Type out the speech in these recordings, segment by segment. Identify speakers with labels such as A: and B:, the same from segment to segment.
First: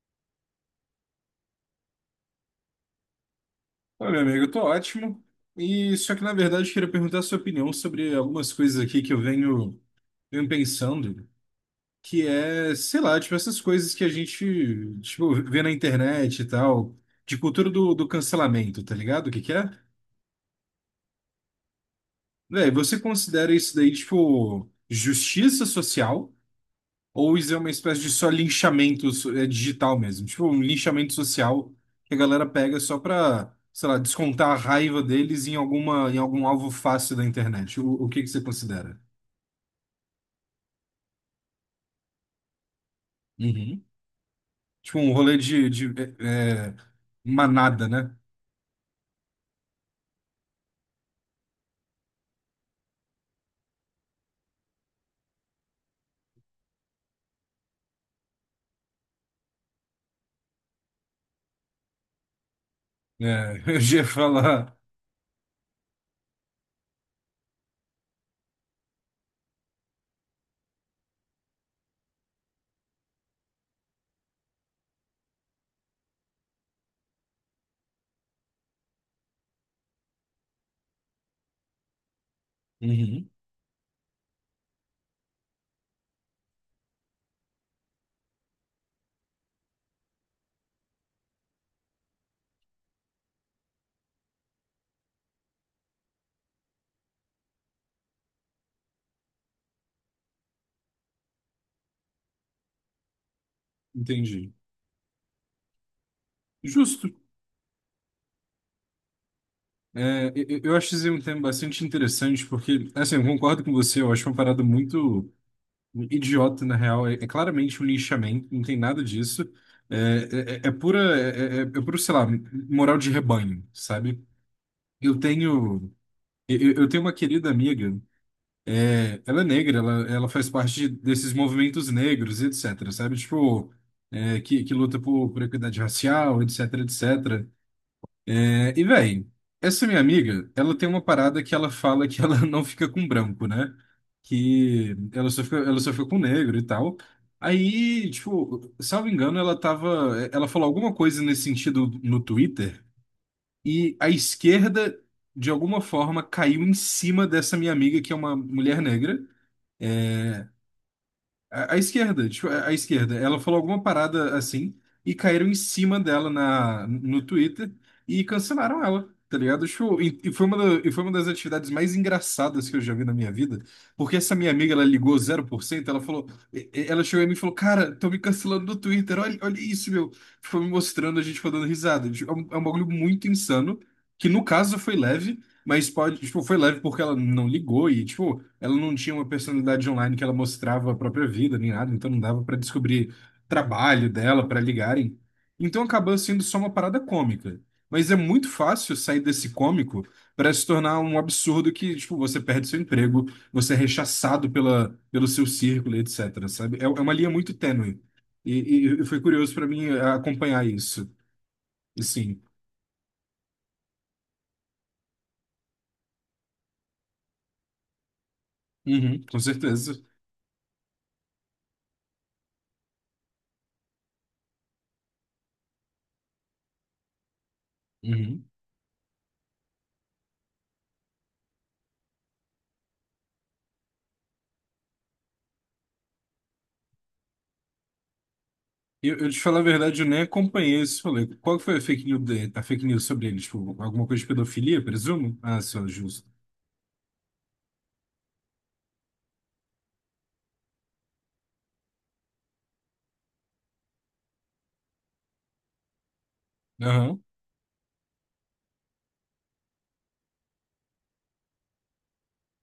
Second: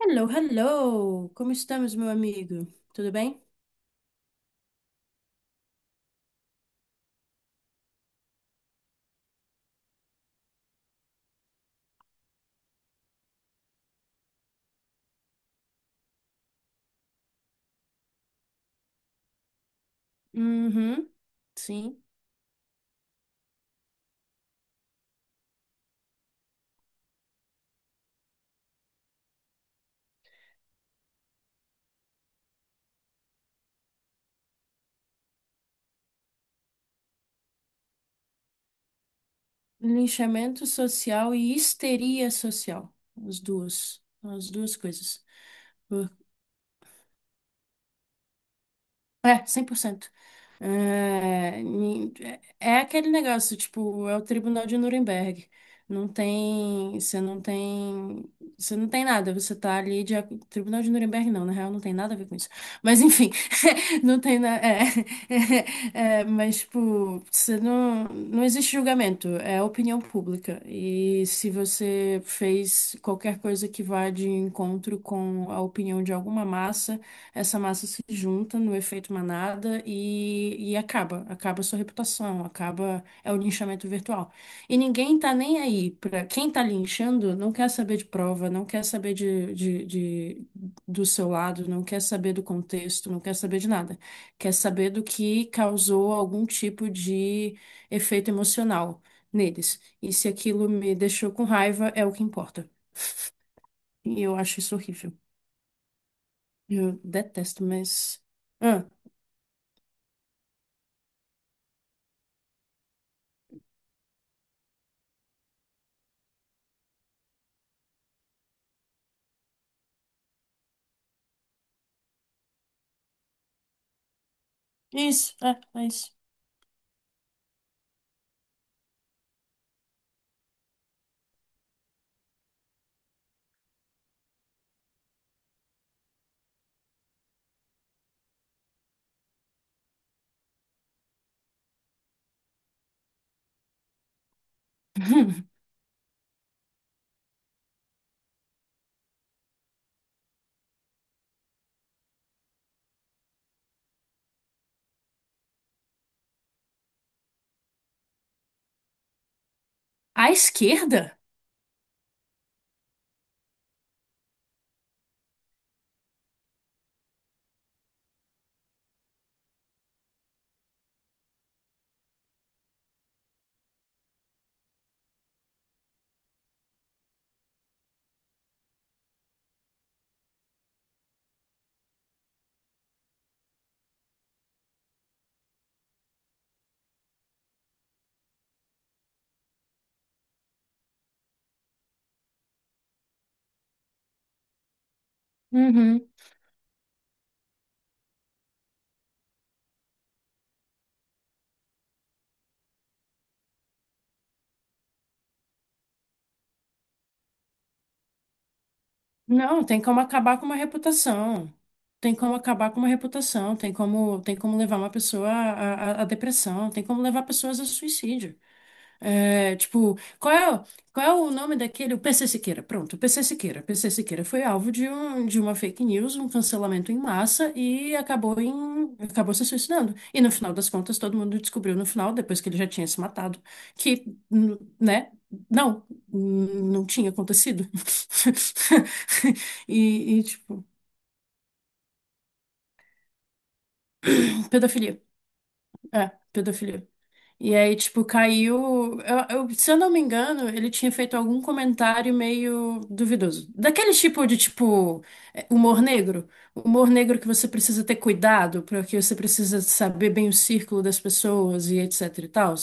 A: Hello, hello! Como estamos, meu amigo? Tudo bem?
B: Olha meu amigo, eu tô ótimo. E só que na verdade eu queria perguntar a sua opinião sobre algumas coisas aqui que eu venho pensando, que é, sei lá, tipo essas coisas que a gente, tipo, vê na internet e tal, de cultura do cancelamento, tá ligado? O que que é?
A: Uhum, sim.
B: Véi, você considera isso daí, tipo, justiça social? Ou isso é uma espécie de só linchamento digital mesmo. Tipo, um linchamento social que a galera pega só pra, sei lá, descontar a raiva deles em alguma, em algum alvo fácil da internet. O que que você considera?
A: Linchamento social e histeria social. As
B: Uhum.
A: duas. As duas
B: Tipo, um
A: coisas.
B: rolê de
A: Por-
B: é, é, manada, né?
A: É, 100%. É, ni- É aquele negócio, tipo, é o Tribunal de Nuremberg. Não tem, você não tem, você não tem nada, você tá ali Tribunal de Nuremberg não, na real não tem nada a ver com isso. Mas enfim,
B: É, eu já ia
A: não tem nada,
B: falar.
A: mas tipo, você não, não existe julgamento, é opinião pública. E se você fez qualquer coisa que vá de encontro com a opinião de alguma massa, essa massa se junta no efeito manada e acaba a sua reputação, acaba,
B: Uhum.
A: é o linchamento virtual. E ninguém tá nem aí, para quem tá linchando não quer saber de prova, não quer saber do seu lado, não quer saber do contexto, não quer saber de nada. Quer saber do que causou algum tipo de efeito emocional neles. E se aquilo me deixou com raiva, é o que importa. E eu
B: Entendi.
A: acho isso horrível. Eu
B: Justo.
A: detesto, mas.
B: É, eu acho esse um tema bastante interessante, porque, assim, eu concordo com você, eu acho uma parada muito. Um idiota, na real. É claramente um lixamento, não tem nada disso. É pura, é puro, sei lá, moral de rebanho, sabe? Eu
A: Isso, é
B: tenho,
A: isso.
B: eu tenho uma querida amiga, ela é negra, ela faz parte desses movimentos negros, etc, sabe? Tipo, que luta por equidade racial, etc, etc. É, e, véi, essa minha amiga, ela tem uma parada que ela fala que ela não fica com branco, né? Que ela só
A: Hum.
B: fica, ela só fica com negro e tal. Aí, tipo, salvo engano, ela falou alguma coisa nesse sentido no Twitter e a esquerda, de alguma forma, caiu em cima dessa minha amiga, que é uma mulher negra.
A: À
B: É,
A: esquerda?
B: a esquerda, tipo, a esquerda, ela falou alguma parada assim e caíram em cima dela no Twitter e cancelaram ela, tá ligado? Tipo, e foi uma das atividades mais engraçadas que eu já vi na minha vida, porque essa minha amiga, ela ligou 0% ela falou, ela chegou em mim e falou, cara, tô me cancelando do Twitter, olha, olha isso, meu. Foi me mostrando, a gente foi dando risada. Tipo, é um bagulho muito insano, que no caso foi leve, mas pode, tipo, foi leve porque ela não ligou e, tipo, ela não tinha uma personalidade online que ela mostrava a própria vida nem nada, então não dava pra descobrir trabalho dela pra ligarem. Então
A: Uhum.
B: acabou sendo só uma parada cômica. Mas é muito fácil sair desse cômico pra se tornar um absurdo que, tipo, você perde seu emprego, você é rechaçado pela, pelo seu círculo, e etc, sabe? É uma linha muito tênue. E foi curioso
A: Não,
B: pra
A: tem
B: mim
A: como acabar com uma
B: acompanhar isso.
A: reputação.
B: E
A: Tem como
B: sim.
A: acabar com uma reputação. Tem como levar uma pessoa à depressão. Tem como levar pessoas a suicídio.
B: Uhum, com
A: É, tipo,
B: certeza.
A: qual é o nome daquele? O P C Siqueira. Pronto, o P C Siqueira. P C Siqueira foi alvo de uma fake news, um cancelamento em massa e
B: Uhum.
A: acabou se suicidando. E no final das contas, todo mundo descobriu no final, depois que ele já tinha se matado, que, né? Não, não tinha acontecido.
B: Eu te falar a verdade, eu
A: E,
B: nem
A: e, tipo,
B: acompanhei esse rolê. Qual que foi a fake news, a fake news sobre ele? Tipo, alguma coisa de pedofilia,
A: pedofilia.
B: presumo? Ah, só,
A: É,
B: justo.
A: pedofilia. E aí, tipo, caiu. Se eu não me engano, ele tinha feito algum comentário meio duvidoso. Daquele tipo de, tipo, humor negro. Humor negro
B: Aham,
A: que você precisa ter cuidado, porque você precisa saber bem o círculo das pessoas e etc e tal.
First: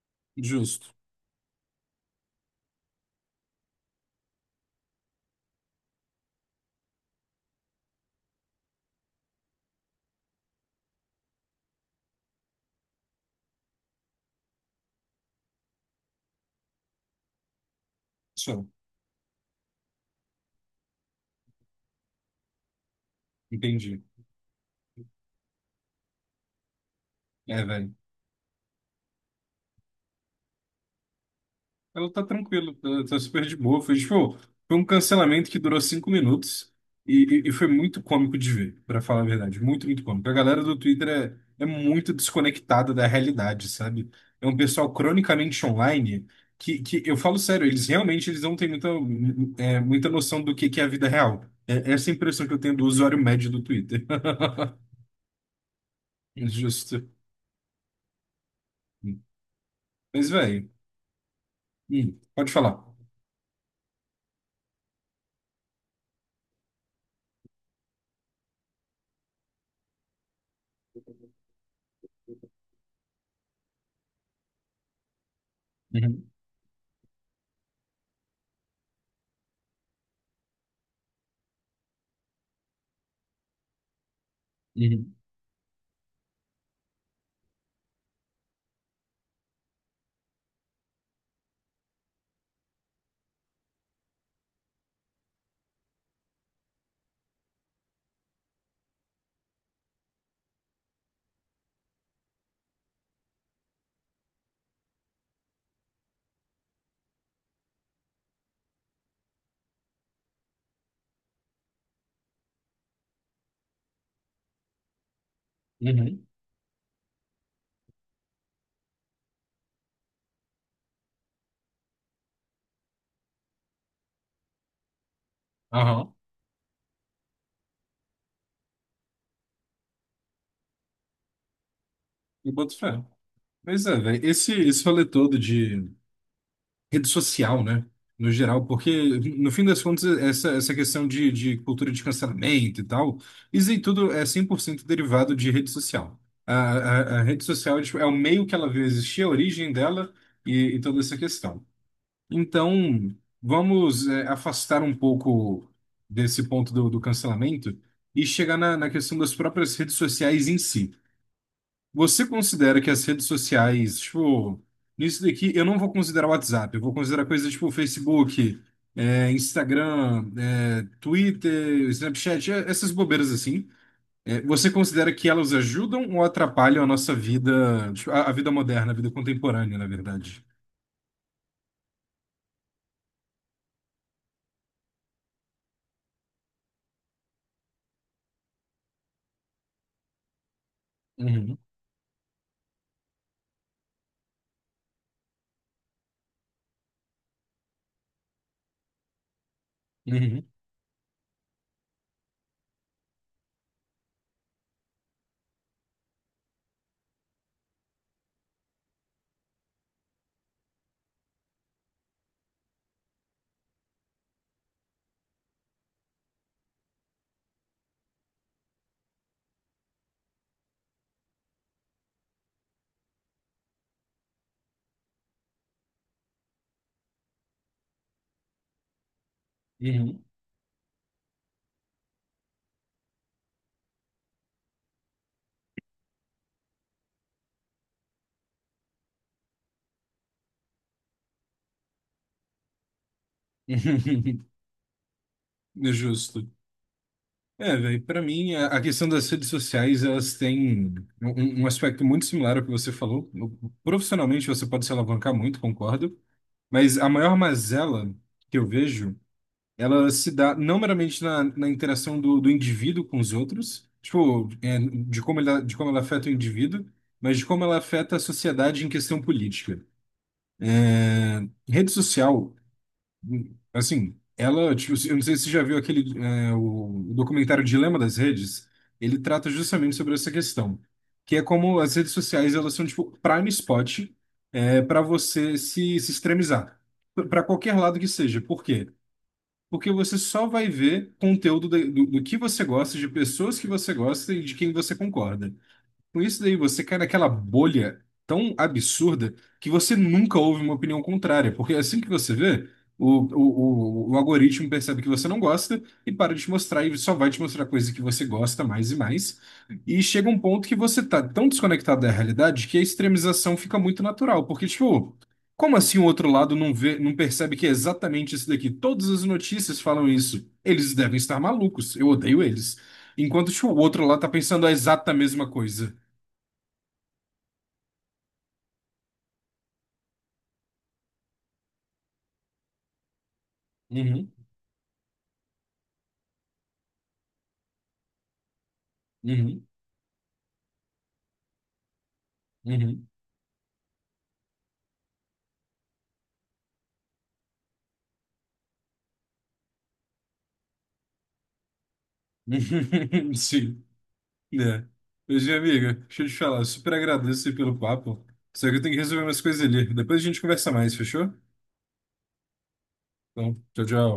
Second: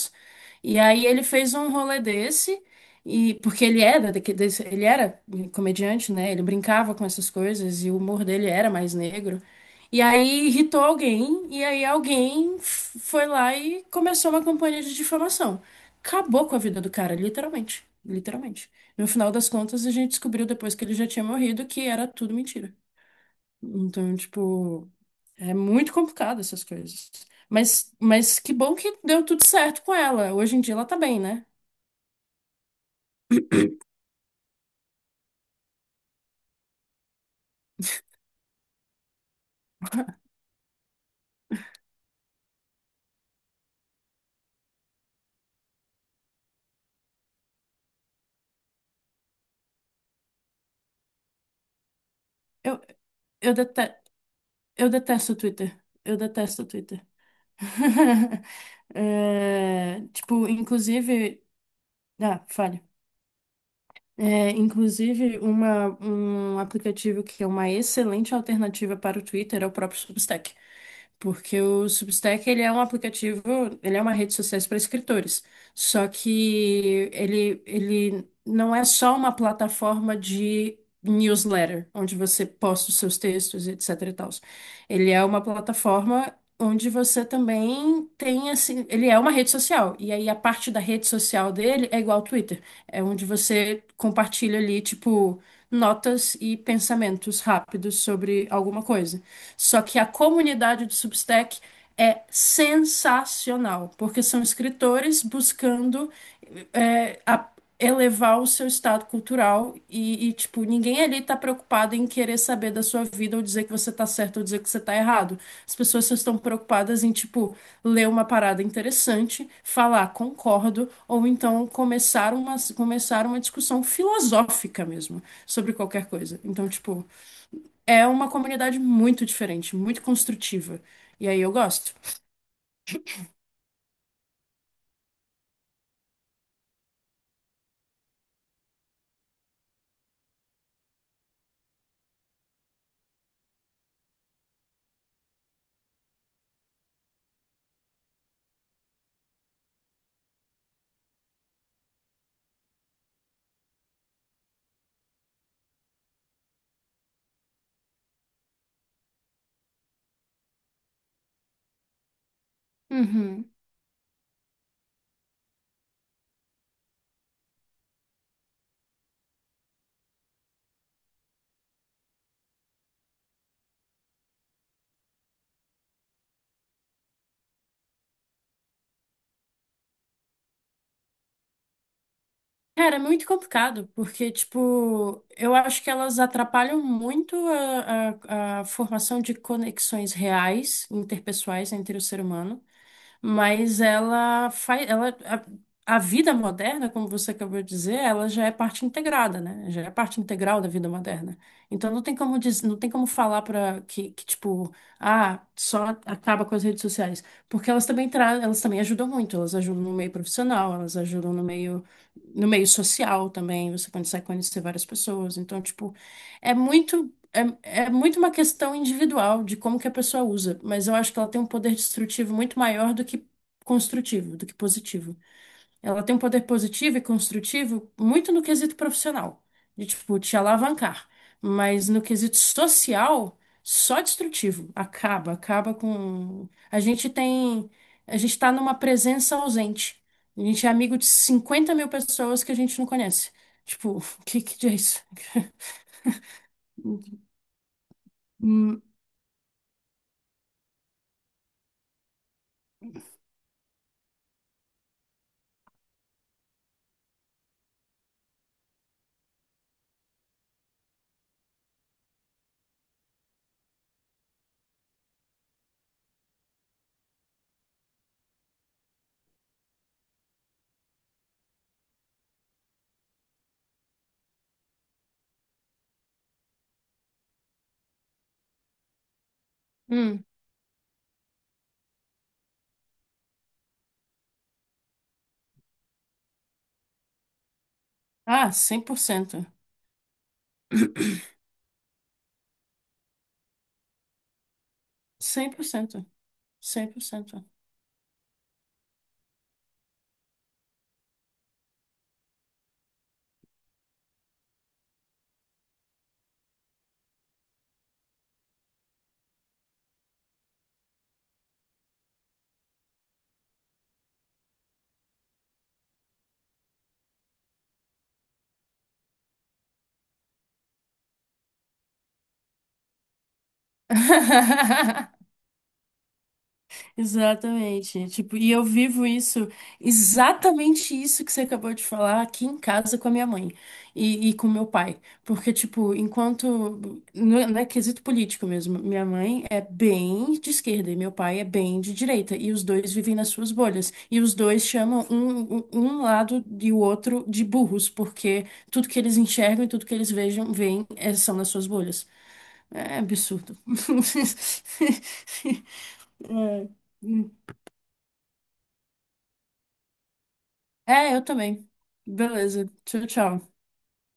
A: E
B: justo.
A: aí ele fez um rolê desse, e porque ele era, ele era comediante, né? Ele brincava com essas coisas e o humor dele era mais negro. E aí irritou alguém, e aí alguém foi lá e começou uma campanha de difamação. Acabou com a vida do cara, literalmente.
B: Só,
A: Literalmente. No final das contas, a gente descobriu depois que ele já tinha morrido que era tudo mentira.
B: entendi.
A: Então, tipo, é muito complicado essas coisas.
B: É, velho.
A: Mas que bom que deu tudo certo com ela. Hoje em dia ela tá bem, né?
B: Ela tá tranquila, tá super de boa. Foi, tipo, foi um cancelamento que durou 5 minutos e foi muito cômico de ver, pra falar a verdade. Muito, muito cômico. A galera do Twitter é muito desconectada da realidade, sabe? É um pessoal cronicamente online que eu falo sério, eles realmente eles não têm muita noção do que é a vida real. É, essa é a impressão que eu tenho
A: Eu,
B: do usuário médio
A: eu,
B: do
A: dete-
B: Twitter.
A: eu detesto o Twitter. Eu detesto o
B: Justo.
A: Twitter. É,
B: Mas,
A: tipo,
B: velho,
A: inclusive. Ah,
B: pode
A: fale.
B: falar.
A: É, inclusive, um aplicativo que é uma excelente alternativa para o Twitter é o próprio Substack. Porque o Substack, ele é um aplicativo, ele é uma rede social para escritores. Só
B: Uhum,
A: que ele não é só uma plataforma de newsletter, onde você posta os seus textos, etc e tals. Ele
B: uhum,
A: é uma plataforma onde você também tem, assim, ele é uma rede social. E aí a parte da rede social dele é igual ao Twitter. É onde você compartilha ali, tipo, notas e pensamentos rápidos sobre alguma coisa. Só que a comunidade do Substack é sensacional, porque são escritores buscando é, a- elevar o seu estado cultural e, tipo, ninguém ali tá preocupado em querer saber da sua vida ou dizer que você tá certo ou dizer que você tá errado. As pessoas só
B: uhum.
A: estão preocupadas em, tipo, ler uma parada interessante, falar concordo, ou então começar uma discussão filosófica mesmo sobre qualquer
B: Aham.
A: coisa. Então, tipo, é uma comunidade muito diferente, muito construtiva. E aí eu gosto.
B: Eu boto fé. Pois é, velho. Esse rolê todo de rede social, né? No geral, porque, no fim das contas, essa questão de cultura de cancelamento e tal, isso em tudo é 100% derivado de rede social. A rede social, tipo, é o meio que ela veio existir, a origem dela e toda essa questão. Então, vamos, afastar um pouco desse ponto do cancelamento e chegar na questão das próprias redes sociais em si. Você considera que as redes
A: Uhum.
B: sociais, tipo, nisso daqui eu não vou considerar o WhatsApp, eu vou considerar coisas tipo Facebook, Instagram, Twitter, Snapchat, essas bobeiras assim. É, você considera que elas ajudam ou atrapalham a nossa vida, tipo, a vida moderna, a vida contemporânea, na verdade?
A: Cara, é muito complicado, porque, tipo, eu acho que elas atrapalham muito a, formação de conexões reais,
B: Uhum,
A: interpessoais entre o ser humano. Mas ela faz, a vida moderna, como você acabou de dizer, ela já é parte integrada, né? Já é parte
B: uhum,
A: integral da vida moderna. Então não tem não tem como falar para que, que tipo, ah, só acaba com as redes sociais, porque elas também ajudam muito, elas ajudam no meio profissional, elas ajudam no meio social também, você consegue conhecer várias pessoas. Então, tipo, é muito é, é muito uma questão individual de como que a pessoa usa, mas eu acho que ela tem um poder destrutivo muito maior do que construtivo, do que positivo. Ela tem um poder positivo e construtivo muito no quesito profissional, de tipo
B: uhum,
A: te alavancar, mas no quesito social, só destrutivo. Acaba com. A gente tá numa presença ausente. A gente é amigo de 50 mil pessoas que a gente não conhece. Tipo, o que
B: uhum.
A: que é isso?
B: É justo. É, velho, pra mim, a
A: Hum,
B: questão das redes sociais, elas têm um aspecto muito similar ao que você falou. Profissionalmente, você pode se alavancar muito, concordo, mas a maior mazela que eu vejo, ela se dá não meramente na interação do indivíduo com os outros, tipo, de como ela afeta o indivíduo, mas de como ela afeta a sociedade em questão política. Rede social, assim, ela, tipo, eu não sei se você já viu aquele, o documentário Dilema das Redes, ele trata justamente sobre
A: hum.
B: essa questão, que é como as redes sociais, elas são, tipo, prime spot, para você se extremizar, para qualquer lado que seja.
A: Ah,
B: Por
A: cem
B: quê?
A: por cento,
B: Porque você só vai ver conteúdo do que você gosta, de pessoas que você gosta e de quem você
A: cem
B: concorda.
A: por cento,
B: Com isso daí, você
A: cem
B: cai
A: por
B: naquela
A: cento.
B: bolha tão absurda que você nunca ouve uma opinião contrária, porque assim que você vê, o algoritmo percebe que você não gosta e para de te mostrar e só vai te mostrar coisa que você gosta mais e mais. E chega um ponto que você tá tão desconectado da realidade que a extremização fica muito natural, porque, tipo, como assim o outro lado não vê, não percebe que é exatamente isso daqui? Todas as notícias falam isso. Eles devem estar malucos, eu odeio eles. Enquanto, tipo, o outro lá tá pensando a exata mesma coisa.
A: Exatamente. Tipo, e eu vivo isso, exatamente isso que você acabou de falar aqui em casa com a minha mãe
B: Uhum,
A: e com meu pai. Porque, tipo, enquanto. Não é quesito político mesmo. Minha mãe é
B: uhum,
A: bem de esquerda e meu pai é bem de direita. E os dois
B: uhum.
A: vivem nas suas bolhas. E os dois chamam um lado e o outro de burros, porque tudo que eles enxergam e tudo que eles veem, são nas suas bolhas. É absurdo.
B: Sim, né? Mas, minha amiga, deixa eu te falar, super
A: É.
B: agradeço aí pelo papo. Só que eu tenho que resolver umas coisas ali. Depois a gente conversa mais,
A: É, eu
B: fechou?
A: também. Beleza. Tchau, tchau.
B: Então, tchau, tchau.